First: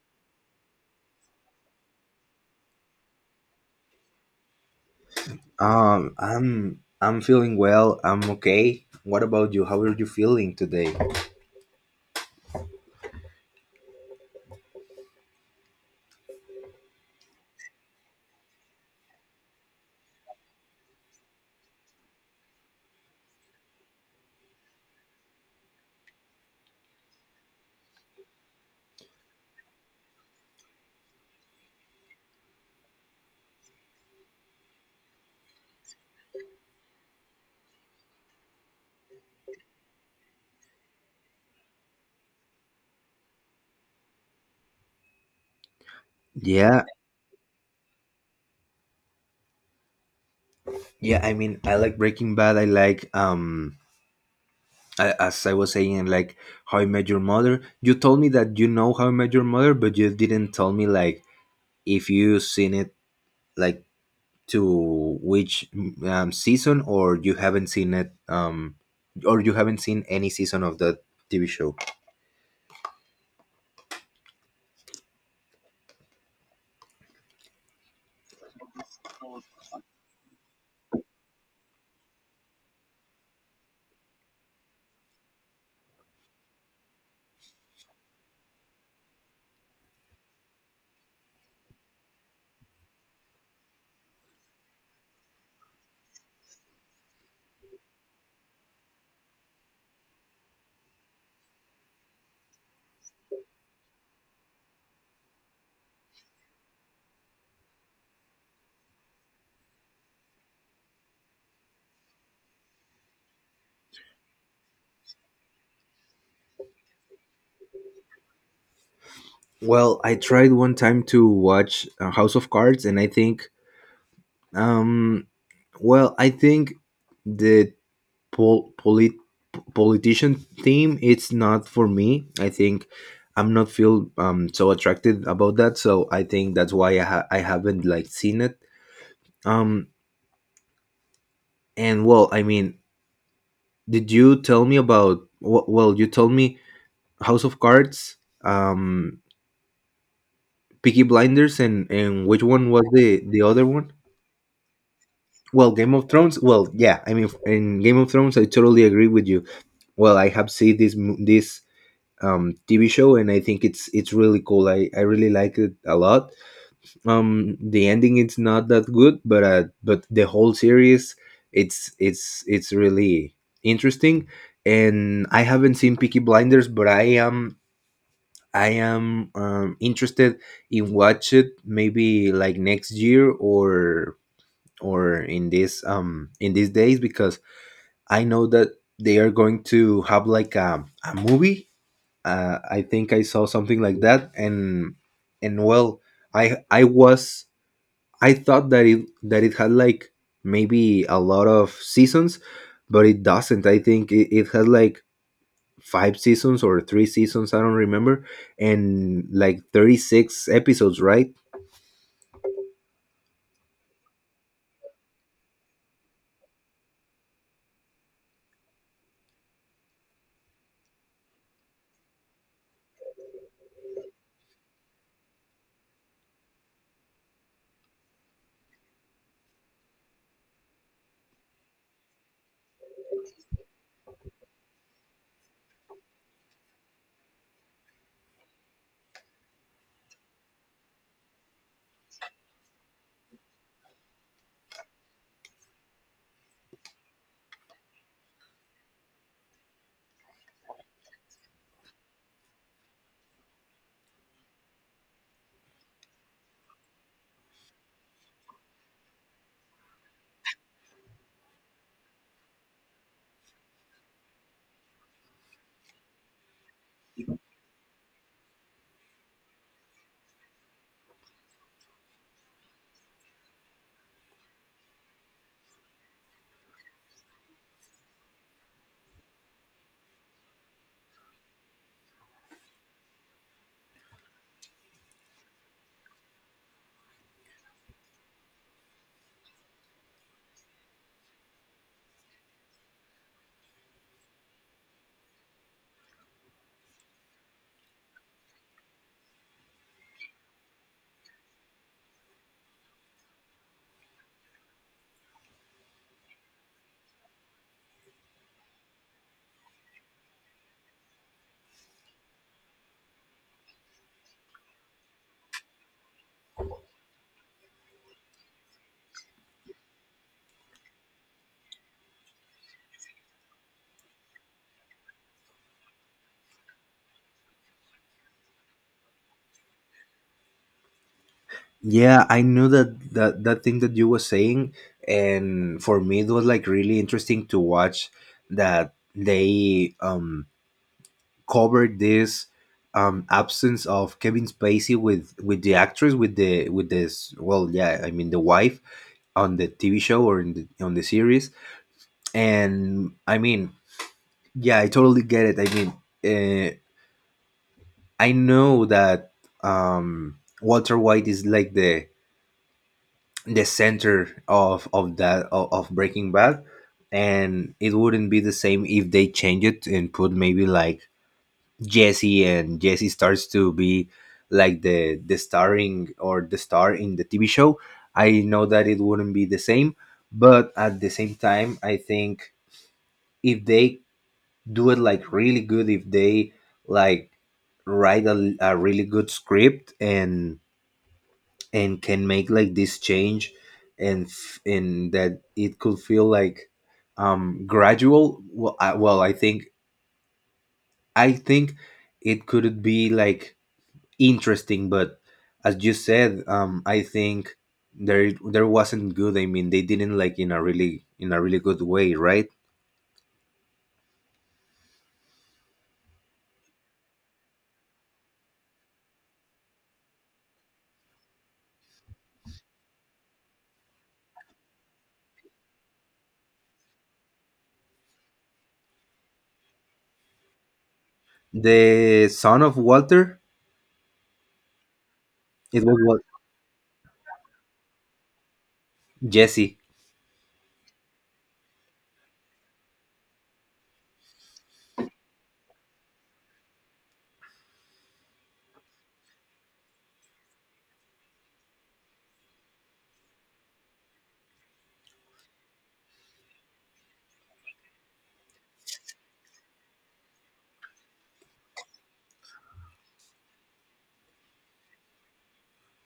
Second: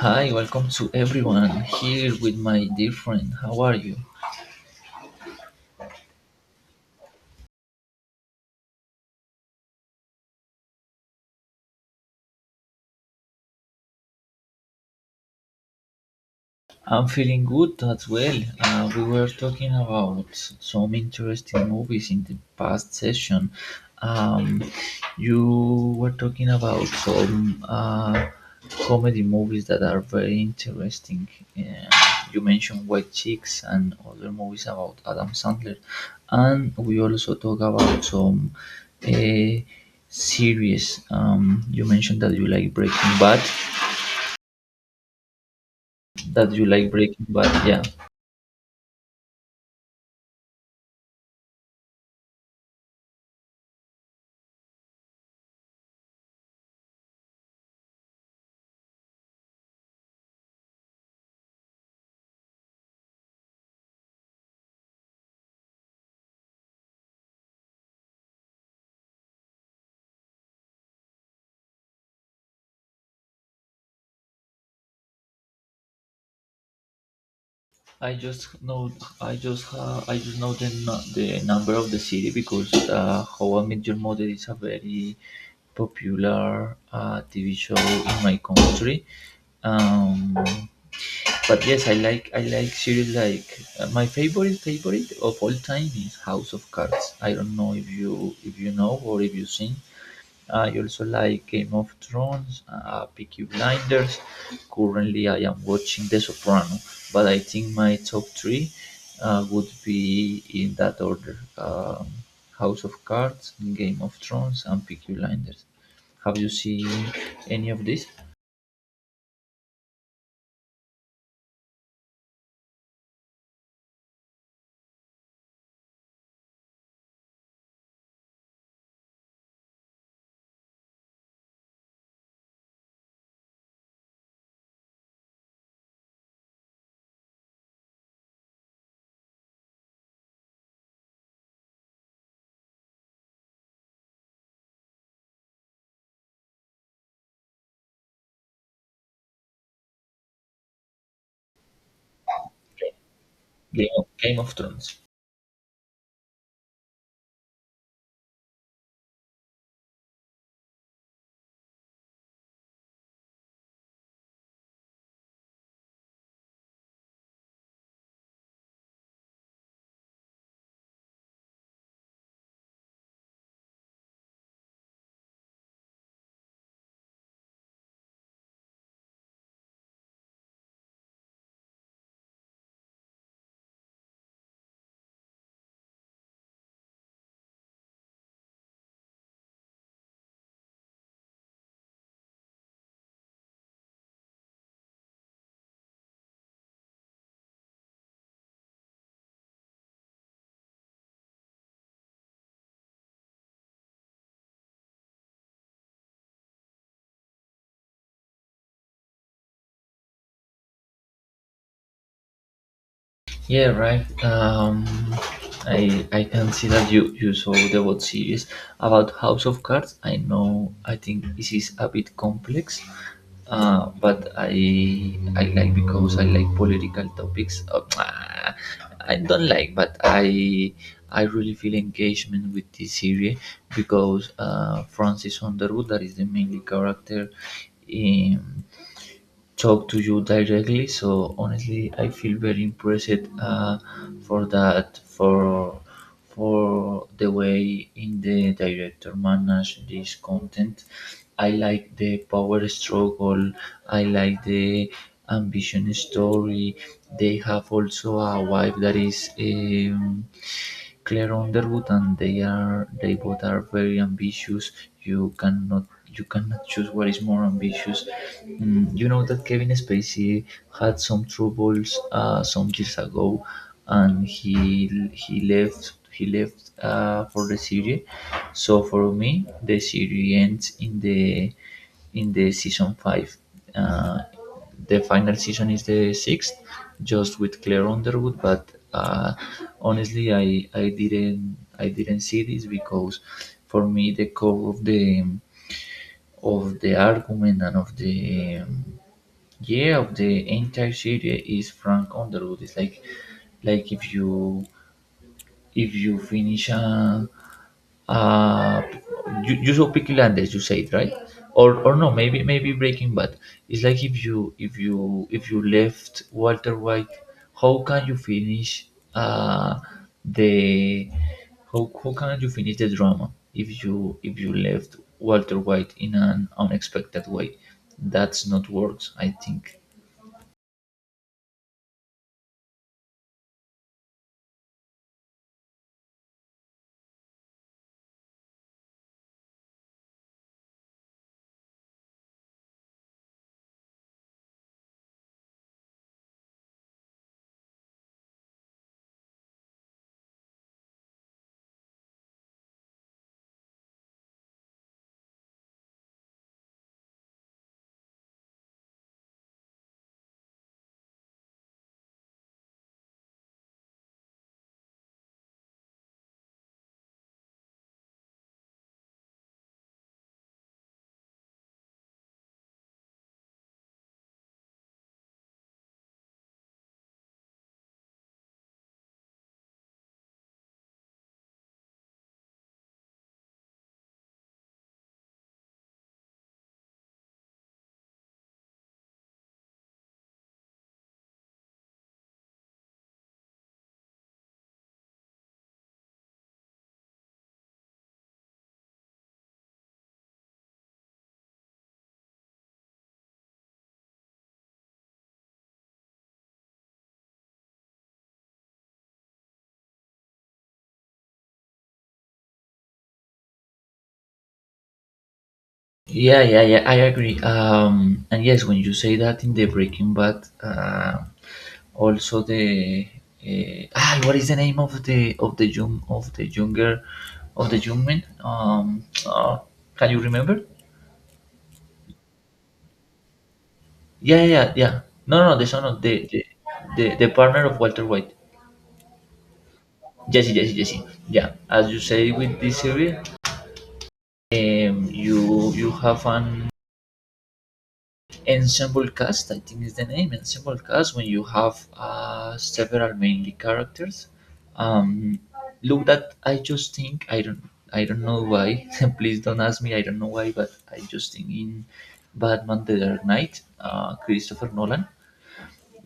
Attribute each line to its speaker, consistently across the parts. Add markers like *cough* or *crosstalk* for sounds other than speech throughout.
Speaker 1: Hi, welcome to everyone here with my dear friend. How are you?
Speaker 2: I'm feeling well. I'm okay. What about you? How are you feeling today?
Speaker 1: I'm feeling good as well. We were talking about some interesting movies in the past session. Um, you were talking about some comedy movies that are very interesting. Uh, you mentioned White Chicks and other movies about Adam Sandler, and we also talk about some uh, series. You mentioned that you like Breaking Bad. That you
Speaker 2: Yeah,
Speaker 1: like Breaking Bad, yeah.
Speaker 2: yeah. I mean, I like Breaking Bad. I like I, as I was saying, I like How I Met Your Mother. You told me that you know How I Met Your Mother, but you didn't tell me like if you seen it like to which season, or you haven't seen it or you haven't seen any season of the TV show.
Speaker 1: I just know I just know the number of the city because How I Met Your Mother is a very popular TV show in my country. Um, but yes, I like series like my favorite of all time is House of Cards. I don't know if you know or if you've seen. I also like Game of Thrones, Peaky Blinders. Currently, I am watching The Soprano, but I think my top three would be in that order: House of Cards, Game of Thrones, and Peaky Blinders. Have you seen any of these?
Speaker 2: Well, I tried one time to watch House of Cards, and I think Um, well, I think the pol- polit- politician theme it's not for me. I think I'm not feel so attracted about that. So I think that's why I haven't like seen it. Um, and well, I mean, did you tell me about? Wh- Well, you told me House of Cards, um, Peaky Blinders, and which one was the other one?
Speaker 1: Game of Thrones.
Speaker 2: Well, Game of Thrones. Well, yeah, I mean, in Game of Thrones, I totally agree with you. Well, I have seen this TV show, and I think it's really cool. I really like it a lot. The ending it's not that good, but the whole series, it's really interesting. And I haven't seen Peaky Blinders, but I am interested in watch it maybe like next year, or in this in these days, because I know that they are going to have like a movie. I think I saw something like that, and well, I was, I thought that it had like maybe a lot of seasons, but it doesn't. I think it had like five seasons or three seasons. I don't remember, and like 36 episodes, right?
Speaker 1: Yeah, right. I can see that you saw the web series about House of Cards. I know. I think this is a bit complex, but I like because I like political topics. Oh, *tsk* I don't like, but I really feel engagement with this series because Francis Underwood, that is the main character, um, talk to you directly. So honestly, I feel very impressed for that for the way in the director manage this content. I like the power struggle. I like the ambition story. They have also a wife that is. Claire Underwood and they both are very ambitious. You cannot you cannot choose what is more ambitious. Mm, you know that Kevin Spacey had some troubles some years ago, and he left he left for the series. So for me, the series ends in the season five. Uh, the final season is the sixth, just with Claire Underwood. But honestly, I didn't see this because for me the core of the argument and of the yeah of the entire series is Frank Underwood. It's like if you finish a, uh, you, you saw Peaky Blinders, you said right, or no, maybe maybe Breaking Bad. It's like if you left Walter White, how can you finish uh the how can you finish the drama if you left Walter White in an unexpected way? That's not works, I think.
Speaker 2: Yeah, I knew that thing that you was saying, and for me it was like really interesting to watch that they cover this absence of Kevin Spacey with the actress with the, with this. Well, yeah, I mean, the wife on the TV show or in on the series. And I mean, yeah, I totally get it. I mean uh, I know that Walter White is like the center of of Breaking Bad, and it wouldn't be the same if they change it and put maybe like Jesse, and Jesse starts to be like the starring or the star in the TV show. I know that it wouldn't be the same, but at the same time, I think if they do it like really good, if they like write a really good script, and can make like this change and that it could feel like gradual. Well, I think, I think it could be like interesting, but as you said, I think there, there wasn't good. I mean they didn't like in a really, in a really good way, right?
Speaker 1: Yeah, yeah, yeah, I agree. And yes, when you say that in the Breaking Bad, also the what is the name of the younger of the young man? Oh, can you remember?
Speaker 2: The son of Walter.
Speaker 1: Yeah, yeah, yeah, yeah. No, no, no, the son
Speaker 2: It was
Speaker 1: of
Speaker 2: what?
Speaker 1: the partner of Walter White.
Speaker 2: Jesse.
Speaker 1: Jesse, Jesse, Jesse. Yeah, as you say with this series, you have an ensemble cast. I think is the name ensemble cast when you have several mainly characters. um, look that I just think I don't know why *laughs* please don't ask me I don't know why but I just think in Batman The Dark Knight, Christopher Nolan.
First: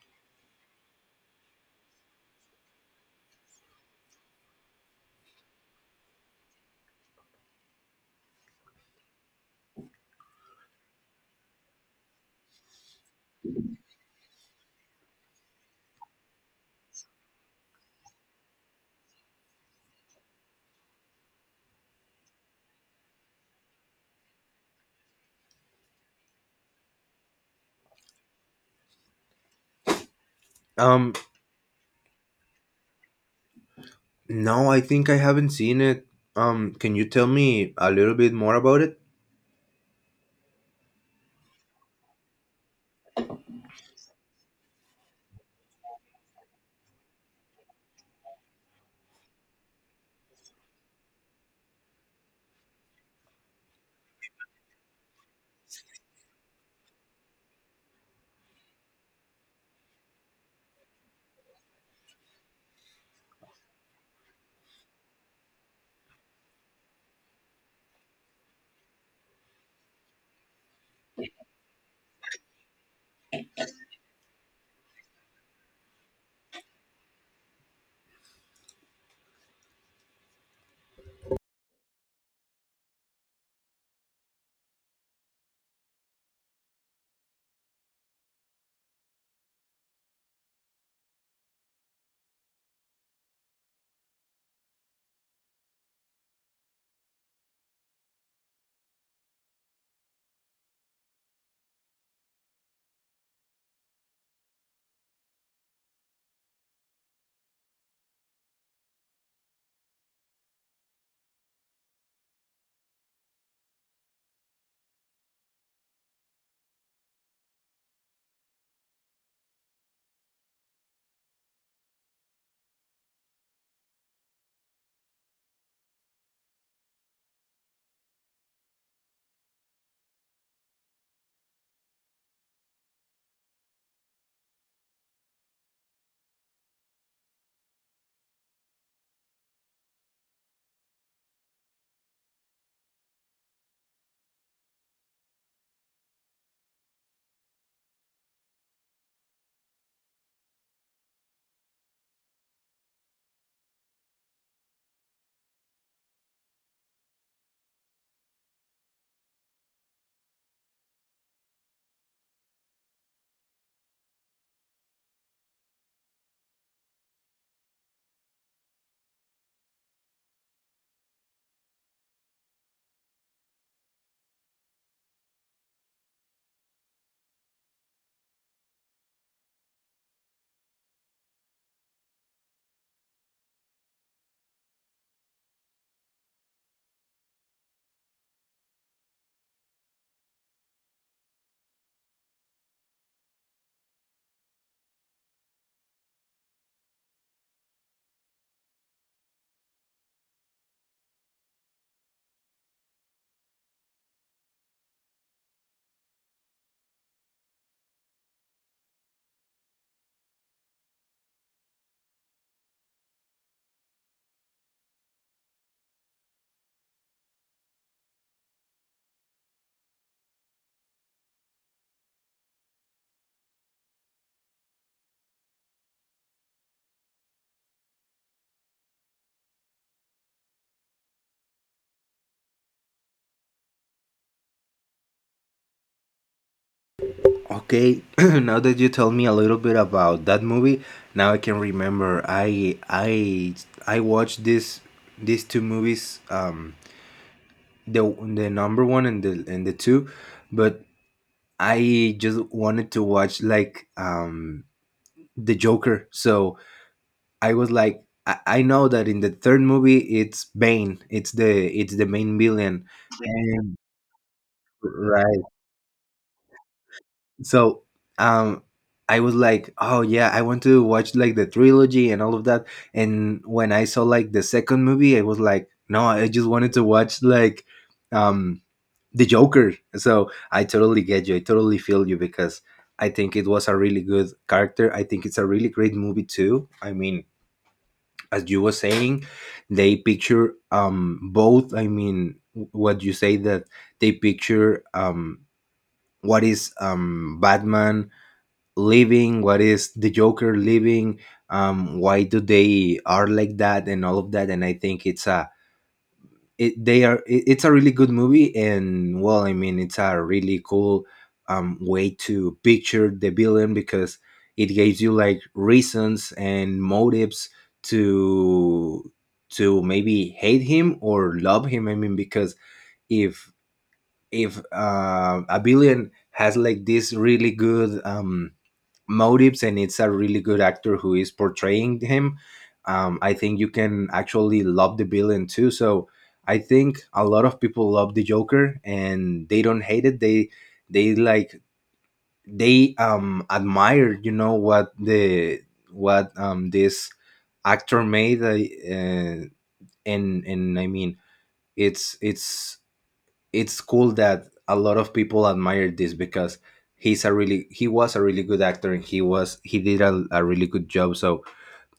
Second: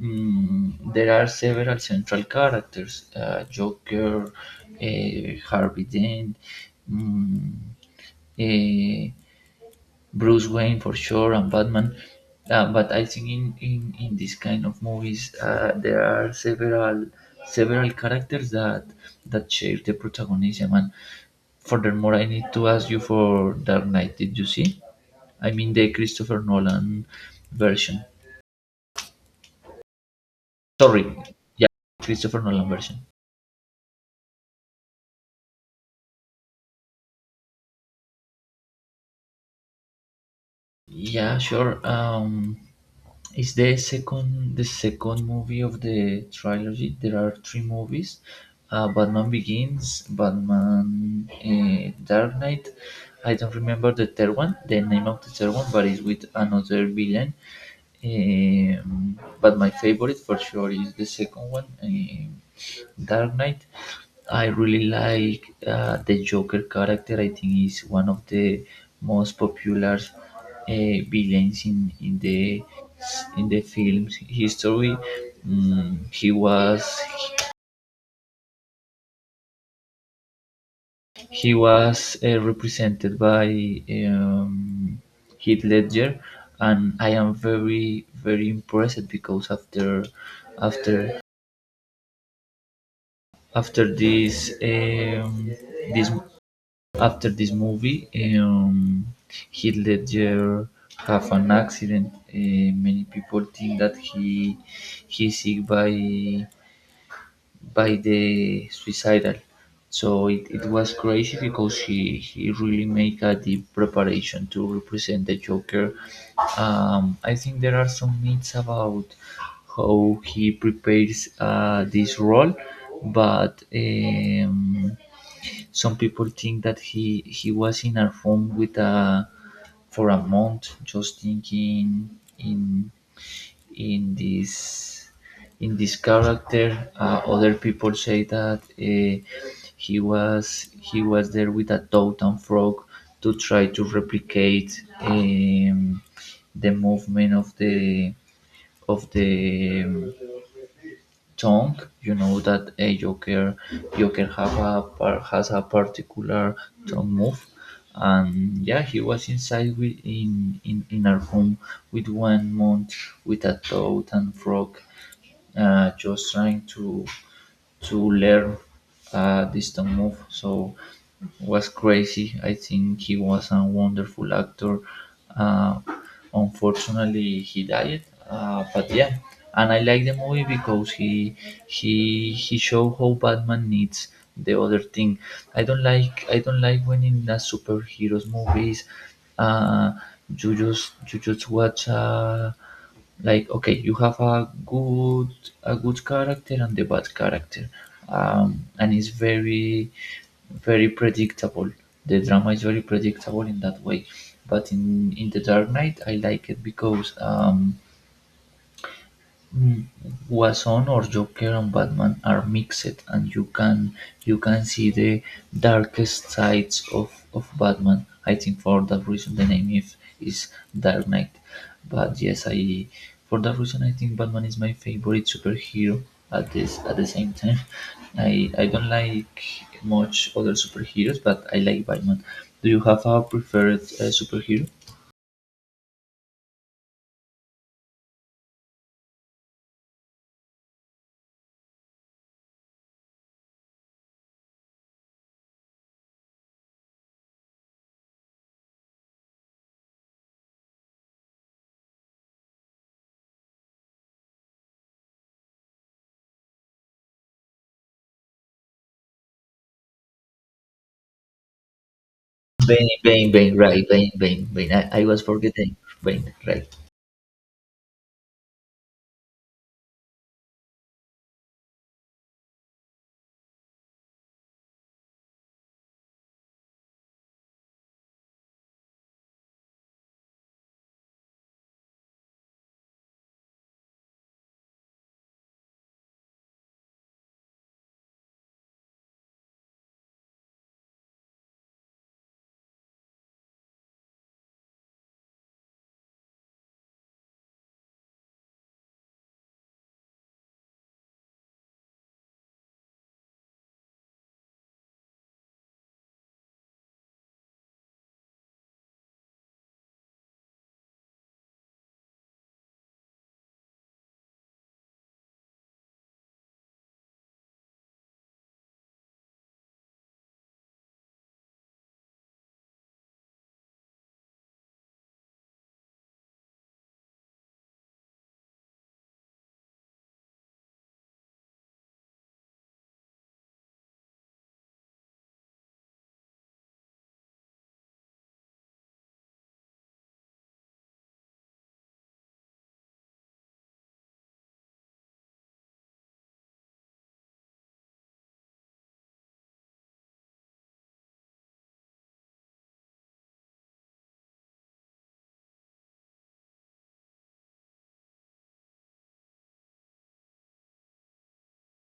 Speaker 1: Mm, there are several central characters: Joker, Harvey Dent, mm, eh, Bruce Wayne for sure, and Batman. But I think in this kind of movies there are several characters that that share the protagonism, and furthermore I need to ask you for Dark Knight, did you see? I mean the Christopher Nolan version.
Speaker 2: um
Speaker 1: Sorry. Yeah, Christopher Nolan version.
Speaker 2: no, I think I haven't seen it. Can you tell me a little bit more about it?
Speaker 1: Yeah, sure. Is the second movie of the trilogy. There are three movies: Batman Begins, Batman Dark Knight. I don't remember the third one, the name of the third one, but it's with another villain. But my favorite for sure is the second one. Dark Knight. I really like the Joker character. I think he's one of the most popular villains in the film's history. Mm, he was he was represented by um, Heath Ledger, and I am very very impressed because after after this this After this movie, um, he later have an accident. Many people think that he he's sick by the suicidal. So it was crazy because he really make a deep preparation to represent the Joker. I think there are some myths about how he prepares this role, but. Some people think that he was in a room with a for a month, just thinking in in this in this character. Other people say that he was there with a toad and frog to try to replicate the movement of the tongue, you know that a Joker Joker has a particular tongue move, and yeah, he was inside with, in our home with 1 month with a toad and frog, just trying to learn a distant move. So was crazy. I think he was a wonderful actor. Uh, unfortunately, he died. But yeah, and I like the movie because he showed how Batman needs the other thing. I don't like when in the superheroes movies, uh, you just watch. Like okay you have a good character and the bad character, um, and it's very predictable. The drama is very predictable in that way, but in The Dark Knight I like it because Wason or Joker and Batman are mixed, and you can see the darkest sides of Batman. I think for that reason the name is Dark Knight. But yes, I for that reason I think Batman is my favorite superhero at the same time. *laughs* I don't like much other superheroes, but I like Batman. Do you have a preferred superhero?
Speaker 2: Okay, *clears throat* now that you tell me a little bit about that movie, now I can remember. I watched this, these two movies, the the number one and the, and the two, but I just wanted to watch like the Joker. So I was like, I know that in the third movie it's Bane, it's the main villain,
Speaker 1: Bane, Bane, Bane,
Speaker 2: and
Speaker 1: right, Bane, Bane, Bane. I was
Speaker 2: right.
Speaker 1: forgetting Bane, right.
Speaker 2: So um. I was like, oh yeah, I want to watch like the trilogy and all of that. And when I saw like the second movie, I was like, no, I just wanted to watch like um the Joker. So I totally get you. I totally feel you, because I think it was a really good character. I think it's a really great movie too. I mean, as you were saying, they picture both. I mean, what you say that they picture what is Batman living, what is the Joker living, why do they are like that and all of that. And I think it's a, it they are it, it's a really good movie. And well, I mean, it's a really cool way to picture the villain, because it gives you like reasons and motives to to maybe hate him or love him. I mean, because if a villain has like this really good motives, and it's a really good actor who is portraying him, I think you can actually love the villain too. So I think a lot of people love the Joker, and they don't hate it. They like, they admire, you know, what the what this actor made, and I mean it's it's it's cool that a lot of people admire this, because he's a really, he was a really good actor, and he did a really good job. So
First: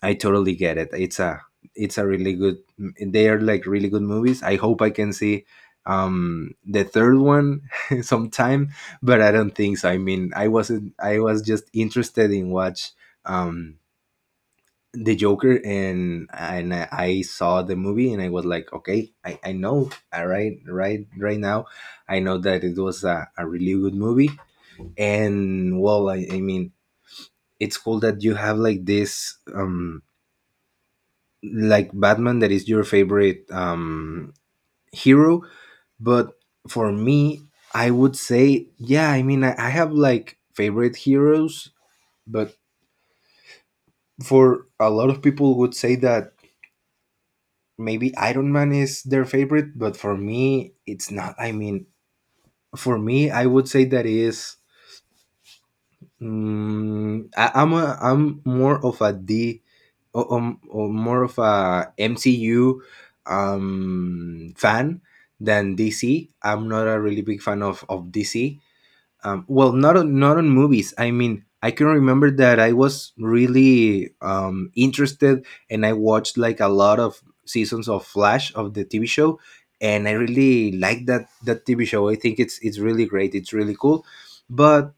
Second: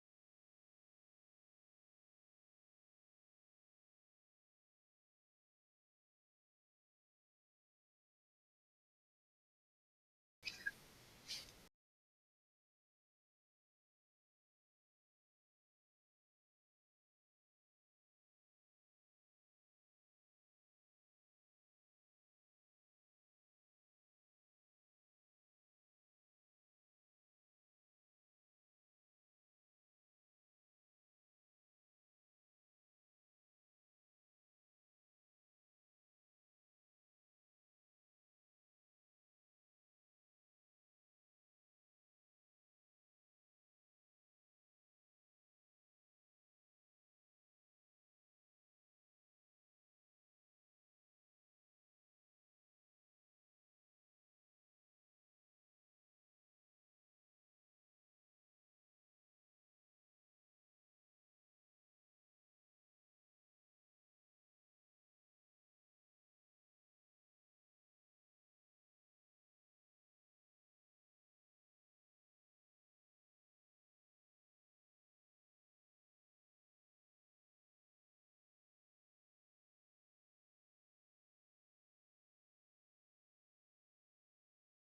Speaker 2: I totally get it. It's a really good, they are like really good movies. I hope I can see the third one *laughs* sometime, but I don't think so. I mean, I wasn't I was just interested in watch um the Joker. And I saw the movie, and I was like, okay, I know, all right, now, I know that it was a really good movie. And well, I mean, it's cool that you have like this, like Batman that is your favorite hero. But for me, I would say, yeah, I mean, I have like favorite heroes, but for a lot of people would say that maybe Iron Man is their favorite, but for me, it's not. I mean, for me, I would say that is. I, I'm more of a D, or more of a MCU fan than DC. I'm not a really big fan of DC. Well, not on, not on movies. I mean, I can remember that I was really interested, and I watched like a lot of seasons of Flash of the TV show, and I really like that TV show. I think it's really great. It's really cool, but.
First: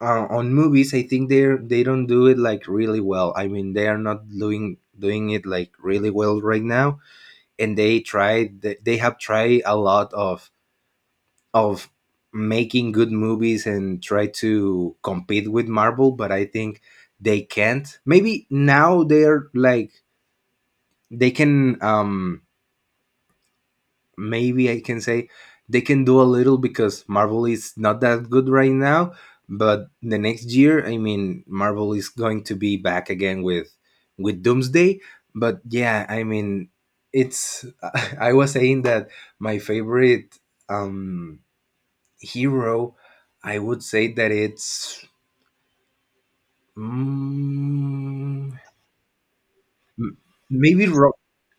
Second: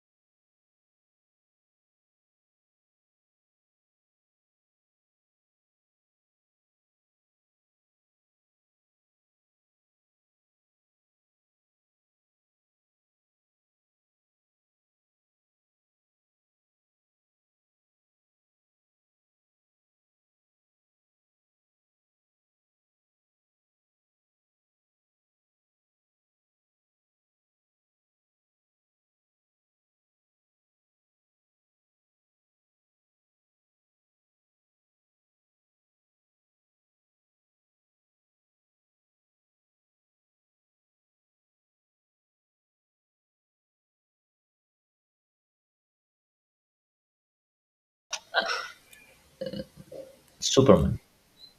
Speaker 2: On movies, I think they're they don't do it like really well. I mean, they are not doing it like really well right now, and they tried, they have tried a lot of making good movies and try to compete with Marvel, but I think they can't. Maybe now they're like they can maybe I can say they can do a little, because Marvel is not that good right now, but the next year, I mean, Marvel is going to be back again with Doomsday. But yeah, I mean, it's *laughs* I was saying that my favorite um hero, I would say that it's. Mm, M- Maybe
Speaker 1: Superman.
Speaker 2: Ro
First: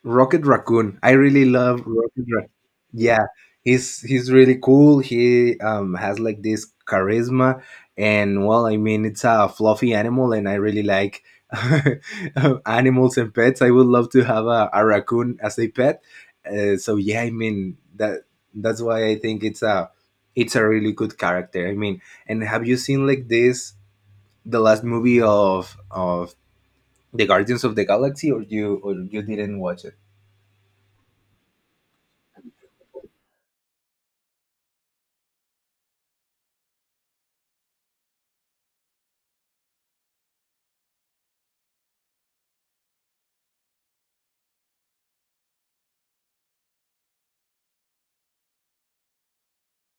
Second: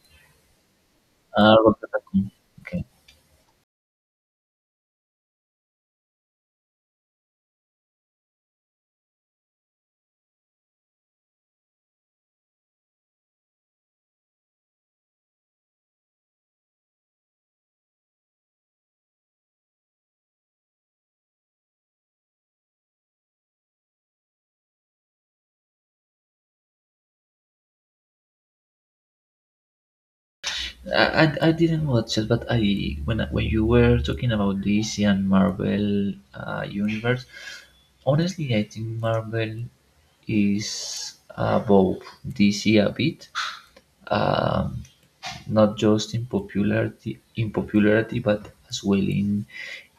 Speaker 2: Rocket Raccoon. I really
Speaker 1: Ah,
Speaker 2: love
Speaker 1: Rocket.
Speaker 2: Rocket Raccoon.
Speaker 1: Okay.
Speaker 2: Yeah, he's really cool. He has like this charisma, and well, I mean, it's a fluffy animal, and I really like *laughs* animals and pets. I would love to have a raccoon as a pet. So yeah, I mean that's why I think it's a, it's a really good character. I mean, and have you seen like this the last movie of the Guardians of the Galaxy, or you, or you didn't watch it?
Speaker 1: I didn't watch it, but I- when you were talking about DC and Marvel universe, honestly, I think Marvel is above DC a bit, um, not just in popularity, but as well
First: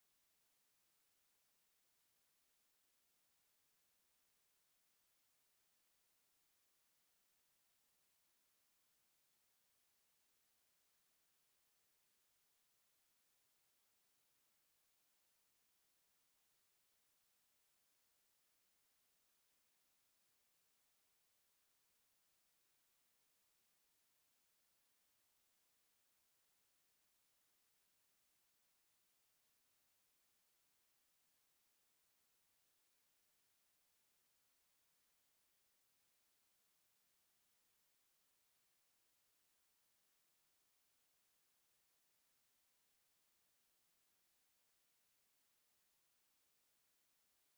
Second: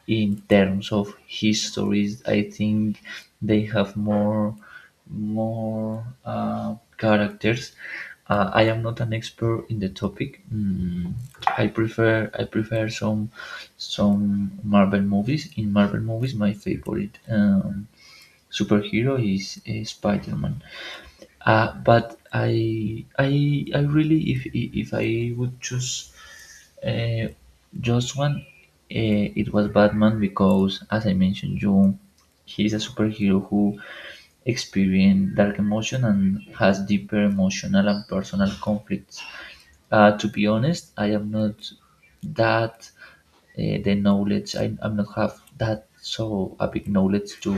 Speaker 1: in terms of histories. I think they have more characters. I am not an expert in the topic. I prefer some Marvel movies. In Marvel movies, my favorite superhero is Spider Man. But I really, if I would choose uh, just one, it was Batman because, as I mentioned, you, he is a superhero who experienced dark emotion and has deeper emotional and personal conflicts. To be honest, I am not that the knowledge. I am not have that so a big knowledge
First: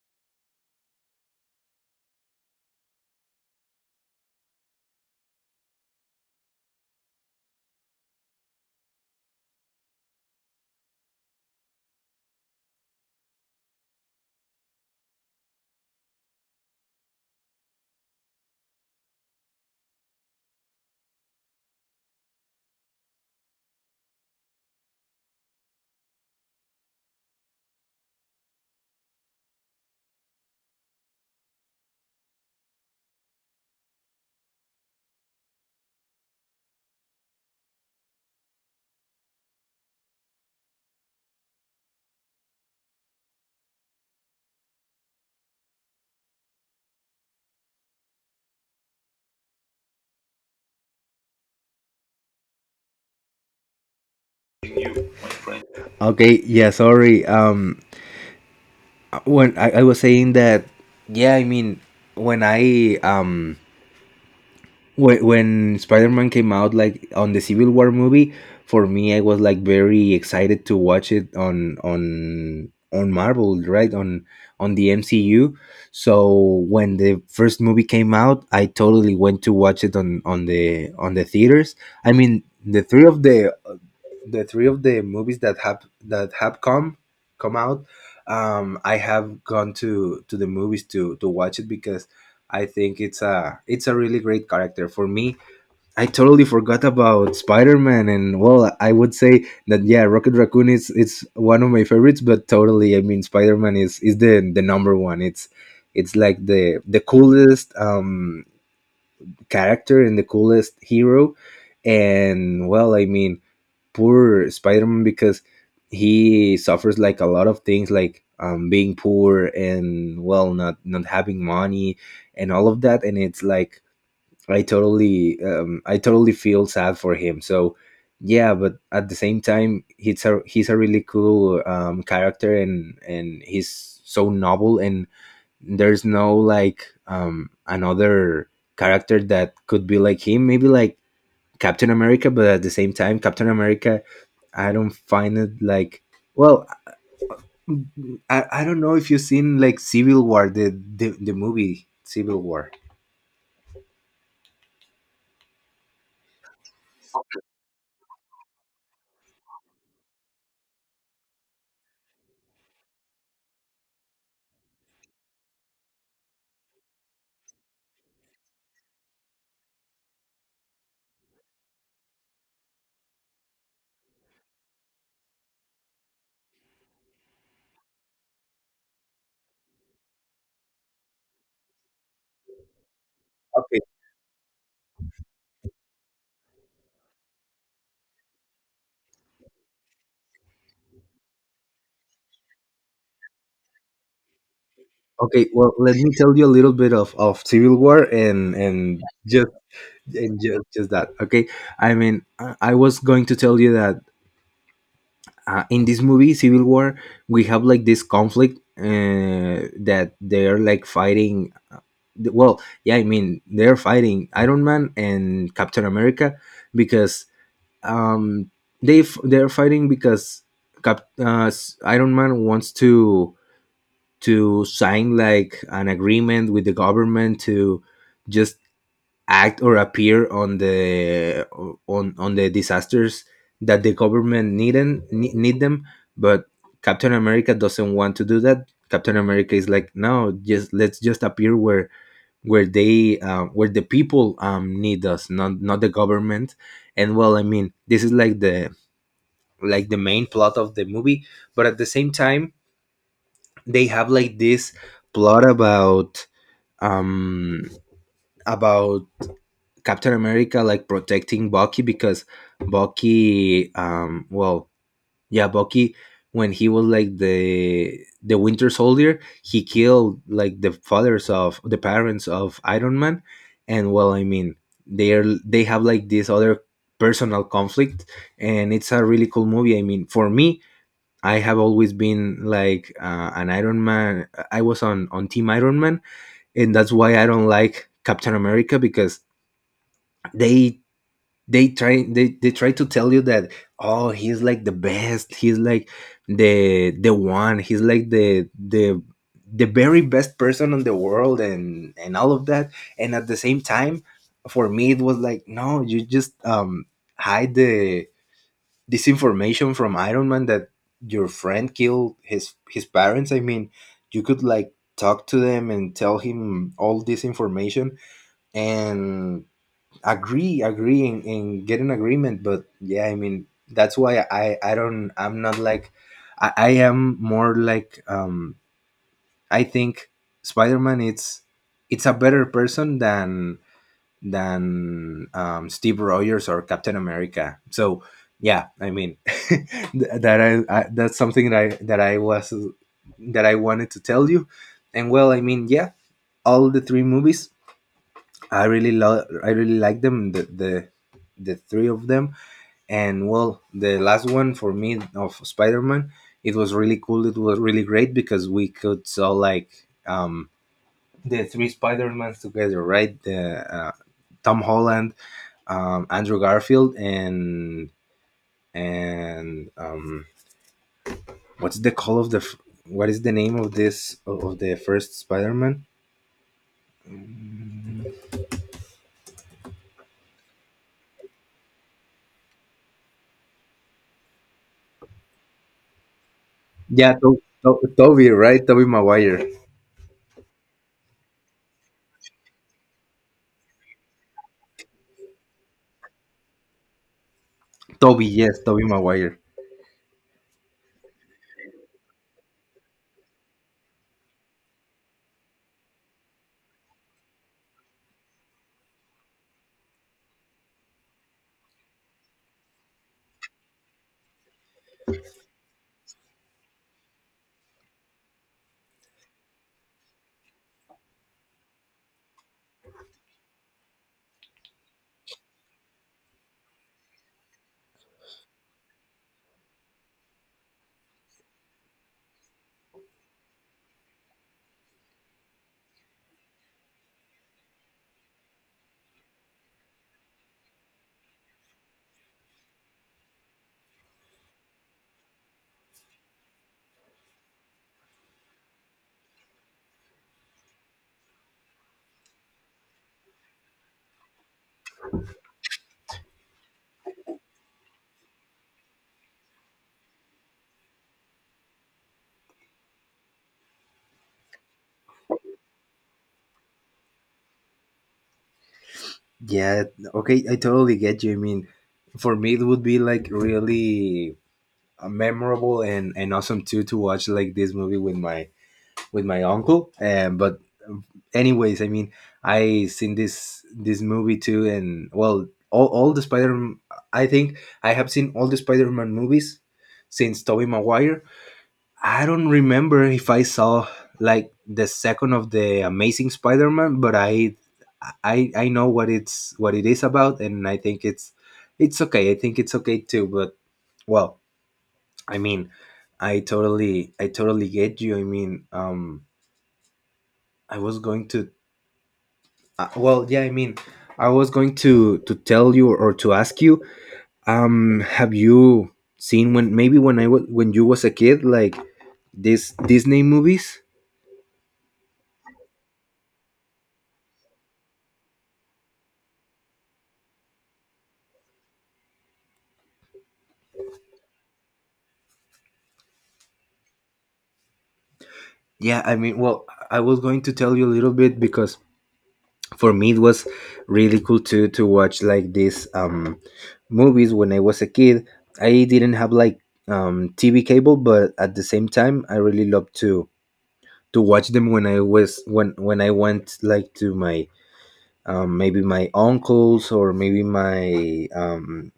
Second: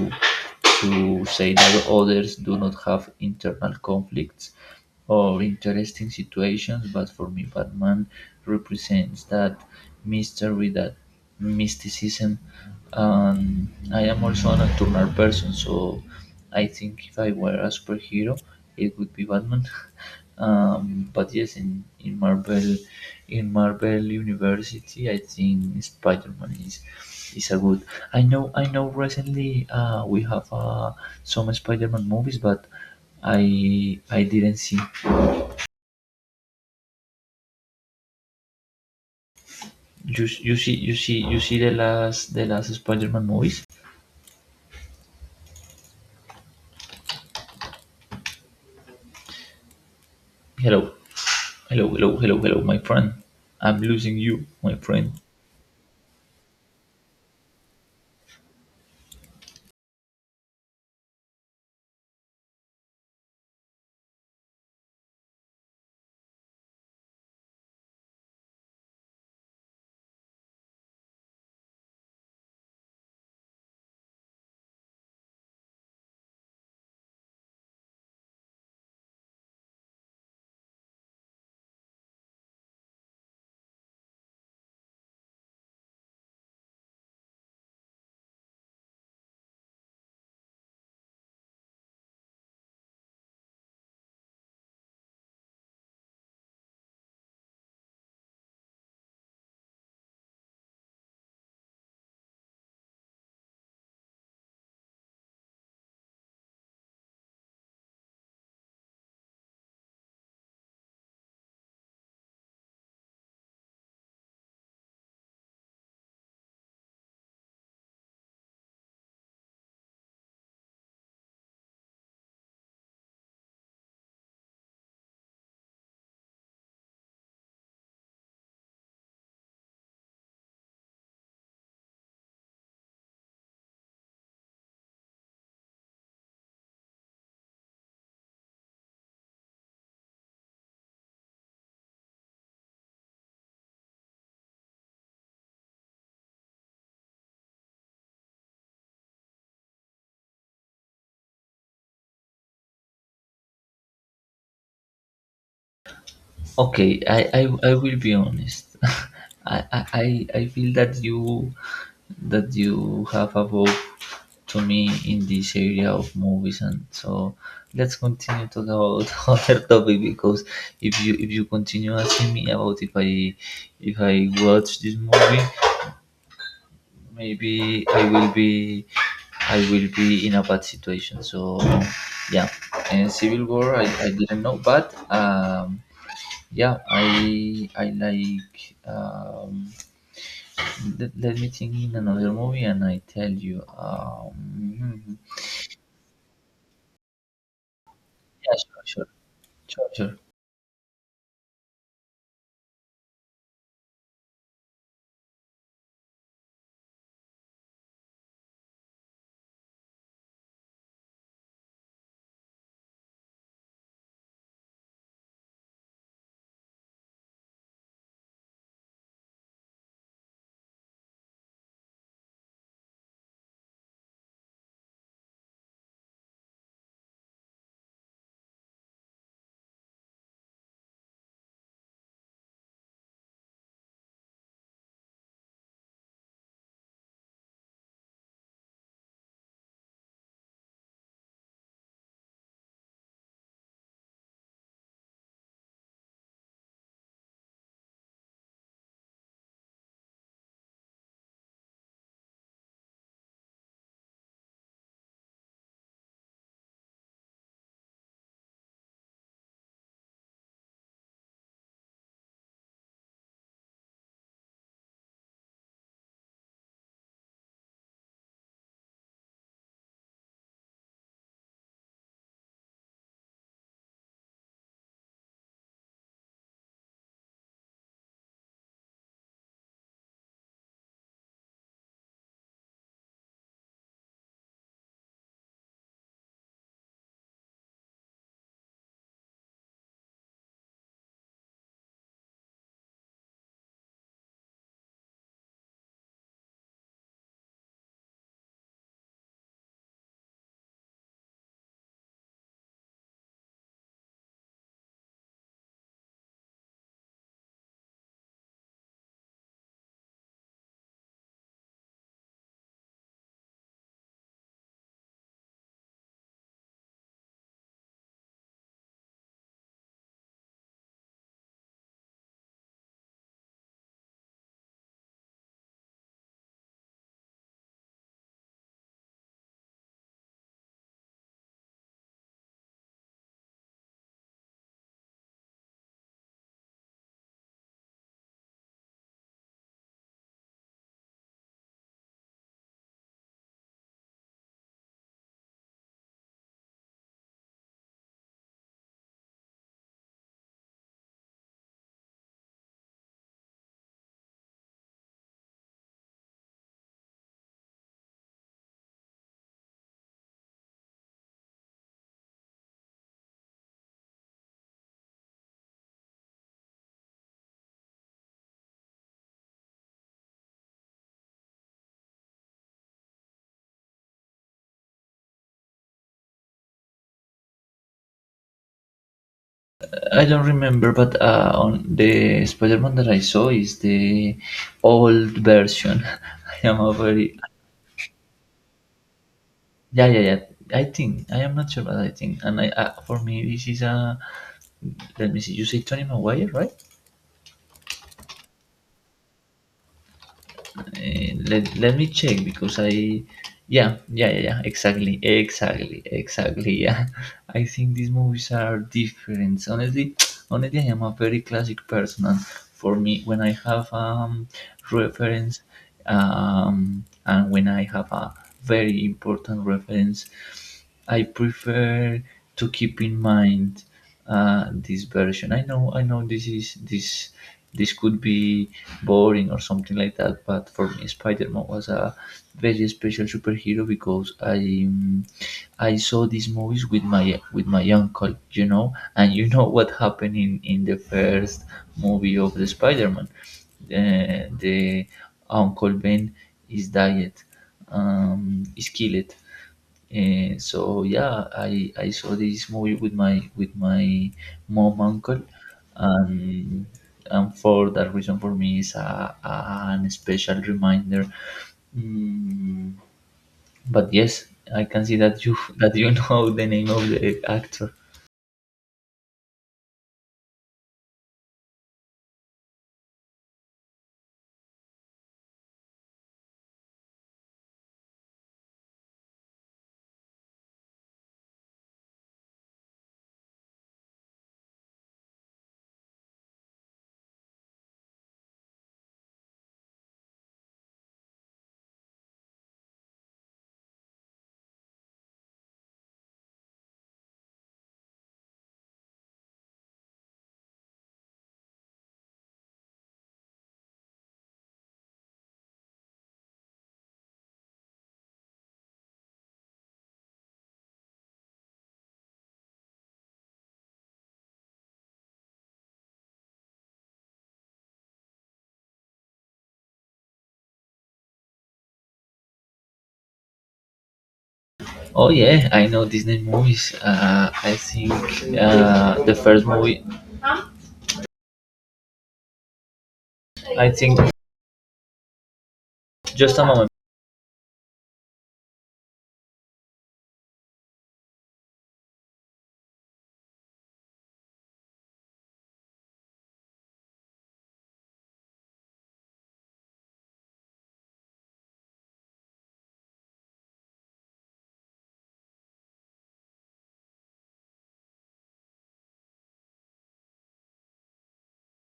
Speaker 1: to say that others do not have internal conflicts or interesting situations. But for me, Batman represents that mystery, that mysticism, and I am also a nocturnal person, so I think if I were a superhero it would be Batman. *laughs* But yes, in Marvel in Marvel university I think Spider-Man is a good. I know recently we have some Spider-Man movies, but I didn't see. You see the last Spider-Man movies. Hello. Hello, hello, hello, hello, my friend. I'm losing you, my friend.
Speaker 2: Okay, yeah, sorry. When I was saying that, yeah, I mean, when I when Spider Man came out like on the Civil War movie, for me I was like very excited to watch it on on Marvel, right on the MCU. So when the first movie came out, I totally went to watch it on the theaters. I mean, the three of the three of the movies that have come out, I have gone to the movies to watch it because I think it's a really great character. For me, I totally forgot about Spider-Man, and well, I would say that yeah, Rocket Raccoon is, it's one of my favorites, but totally, I mean, Spider-Man is the number one. It's like the coolest character and the coolest hero. And well, I mean, poor Spider-Man, because he suffers like a lot of things like being poor and well, not having money and all of that. And it's like I totally feel sad for him, so yeah. But at the same time, he's a really cool character, and he's so novel. And there's no like another character that could be like him, maybe like Captain America. But at the same time, Captain America, I don't find it like, well, I don't know if you've seen like Civil War, the movie Civil War.
Speaker 1: Okay, I will be honest. *laughs* I, I, I feel that you have evolved to me in this area of movies, and so let's continue talk about *laughs* other topic because if you continue asking me about if I watch this movie, maybe I will be in a bad situation. So yeah, and Civil War
Speaker 2: Okay,
Speaker 1: I didn't know, but yeah, I like let, let me think in another movie and I tell you.
Speaker 2: okay. Well, let me tell you a little bit of Civil War,
Speaker 1: Yeah, sure,
Speaker 2: and
Speaker 1: sure.
Speaker 2: just
Speaker 1: Sure, sure.
Speaker 2: and just just that. Okay, I mean, I was going to tell you that in this movie Civil War, we have like this conflict that they're like fighting. Well yeah, I mean, they're fighting Iron Man and Captain America because, um they they're fighting because Iron Man wants to sign like an agreement with the government to just act or appear on the disasters that the government need and need them. But Captain America doesn't want to do that. Captain America is like, no, just let's just appear where they where the people need us, not the government. And well, I mean, this is like the main plot of the movie. But at the same time, they have like this plot about, um about Captain America like protecting Bucky, because Bucky, well, yeah, Bucky, when he was like the Winter Soldier, he killed like the fathers of the parents of Iron Man. And well, I mean, they are they have like this other personal conflict, and it's a really cool movie. I mean, for me, I have always been like an Iron Man. I was on Team Iron Man, and that's why I don't like Captain America, because they they try to tell you that, oh, he's like the best, he's like the one, he's like the the very best person in the world and all of that. And at the same time, for me it was like, no, you just hide the disinformation from Iron Man that your friend killed his parents. I mean, you could like talk to them and tell him all this information, and agree and get an agreement. But yeah, I mean, that's why I don't, I'm not like, I am more like, I think Spider-Man it's a better person than Steve Rogers or Captain America. So yeah, I mean, *laughs* that I that's something that I was that I wanted to tell you. And well, I mean, yeah, all the three movies I really love, I really like them, the the three of them. And well, the last one for me of Spider-Man, it was really cool, it was really great, because we could saw like, um the three Spider-Mans together, right, the Tom Holland, Andrew Garfield, and what's the call of the what is the name of this of the first Spider-Man?
Speaker 1: I don't remember, but on the Spider-Man that I saw is the old version. *laughs* I am a
Speaker 2: Yeah,
Speaker 1: very.
Speaker 2: Toby, right? Toby Maguire.
Speaker 1: Yeah, yeah, yeah. I think I am not sure, but I think, and I for me this is a. Let me see. You say Tony Maguire, right?
Speaker 2: Toby, yes, Toby Maguire.
Speaker 1: Let me check because I. Yeah, yeah, yeah, yeah. Exactly, exactly, exactly. Yeah, *laughs* I think these movies are different. Honestly, *tsk* honestly, I am a very classic person, and for me, when I have reference, and when I have a very important reference, I prefer to keep in mind this version. I know, this is this this could be boring or something like that, but for me, Spider Man was a very special superhero because I saw these movies with my uncle, you know, and you know what happened in the first movie of the Spider Man. The uncle Ben is died, is killed, and so yeah, I saw this movie with my mom uncle, and and for that reason for me is a an special reminder. Mm, but yes, I can see that you *laughs* know the name of the actor.
Speaker 2: Yeah, okay, I totally get you. I mean, for me, it would be like really memorable and awesome too to watch like this movie with my uncle. But um, anyways, I mean, I seen this movie too. And well, all the Spider. I think I have seen all the Spider Man movies since Tobey Maguire. I don't remember if I saw like the second of the Amazing Spider-Man, but I I know what it's what it is about, and I think it's okay. I think it's okay too. But well, I mean, I totally get you. I mean, I was going to well, yeah, I mean, I was going to tell you or to ask you, have you seen when maybe when I was when you was a kid like this Disney movies?
Speaker 1: Oh yeah, I know Disney movies. I think the first movie. I think just a moment.
Speaker 2: Yeah, I mean, well, I was going to tell you a little bit because for me it was really cool to watch like these movies when I was a kid. I didn't have like TV cable, but at the same time, I really loved to watch them when I was when I went like to my, maybe my uncles or maybe my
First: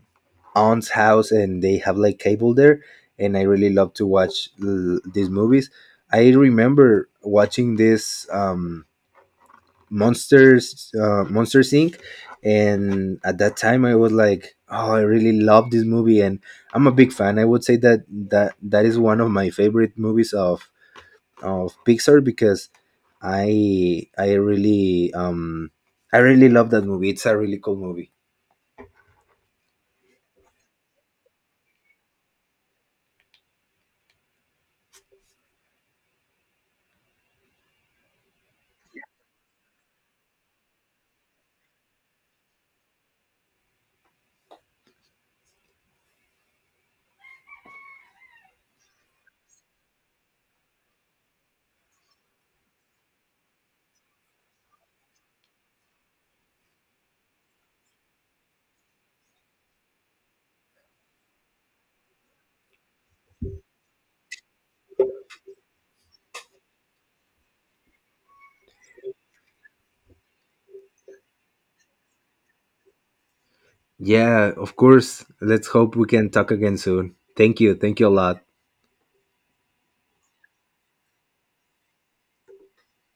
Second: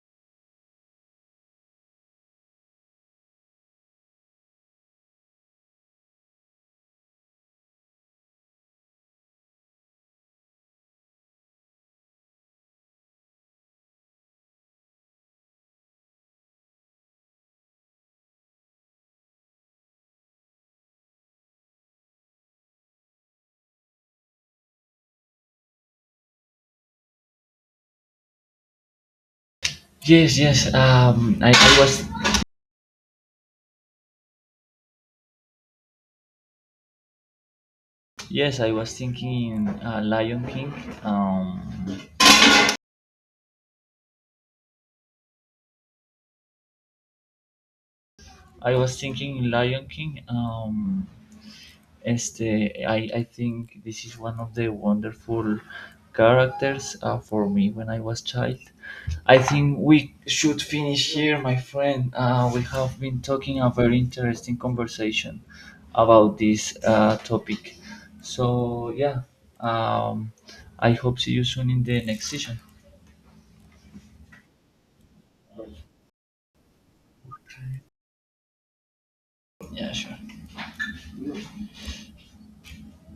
Speaker 2: aunt's house, and they have like cable there. And I really love to watch these movies. I remember watching this, Monsters, Monsters Inc., and at that time I was like, oh, I really love this movie. And I'm a big fan. I would say that that is one of my favorite movies of Pixar, because I really I really love that movie. It's a really cool movie.
Speaker 1: Yes, yes. I was yes, I was thinking Lion King. Um, I was thinking Lion King. Este, I think this is one of the wonderful characters for me when I was child. I think we should finish here, my friend. We have been talking a very interesting conversation about this topic. So yeah, um, I hope see you soon in the next session.
Speaker 2: Yeah, of course. Let's hope we can talk again soon. Thank you. Thank you a lot.
Speaker 1: Yeah, sure.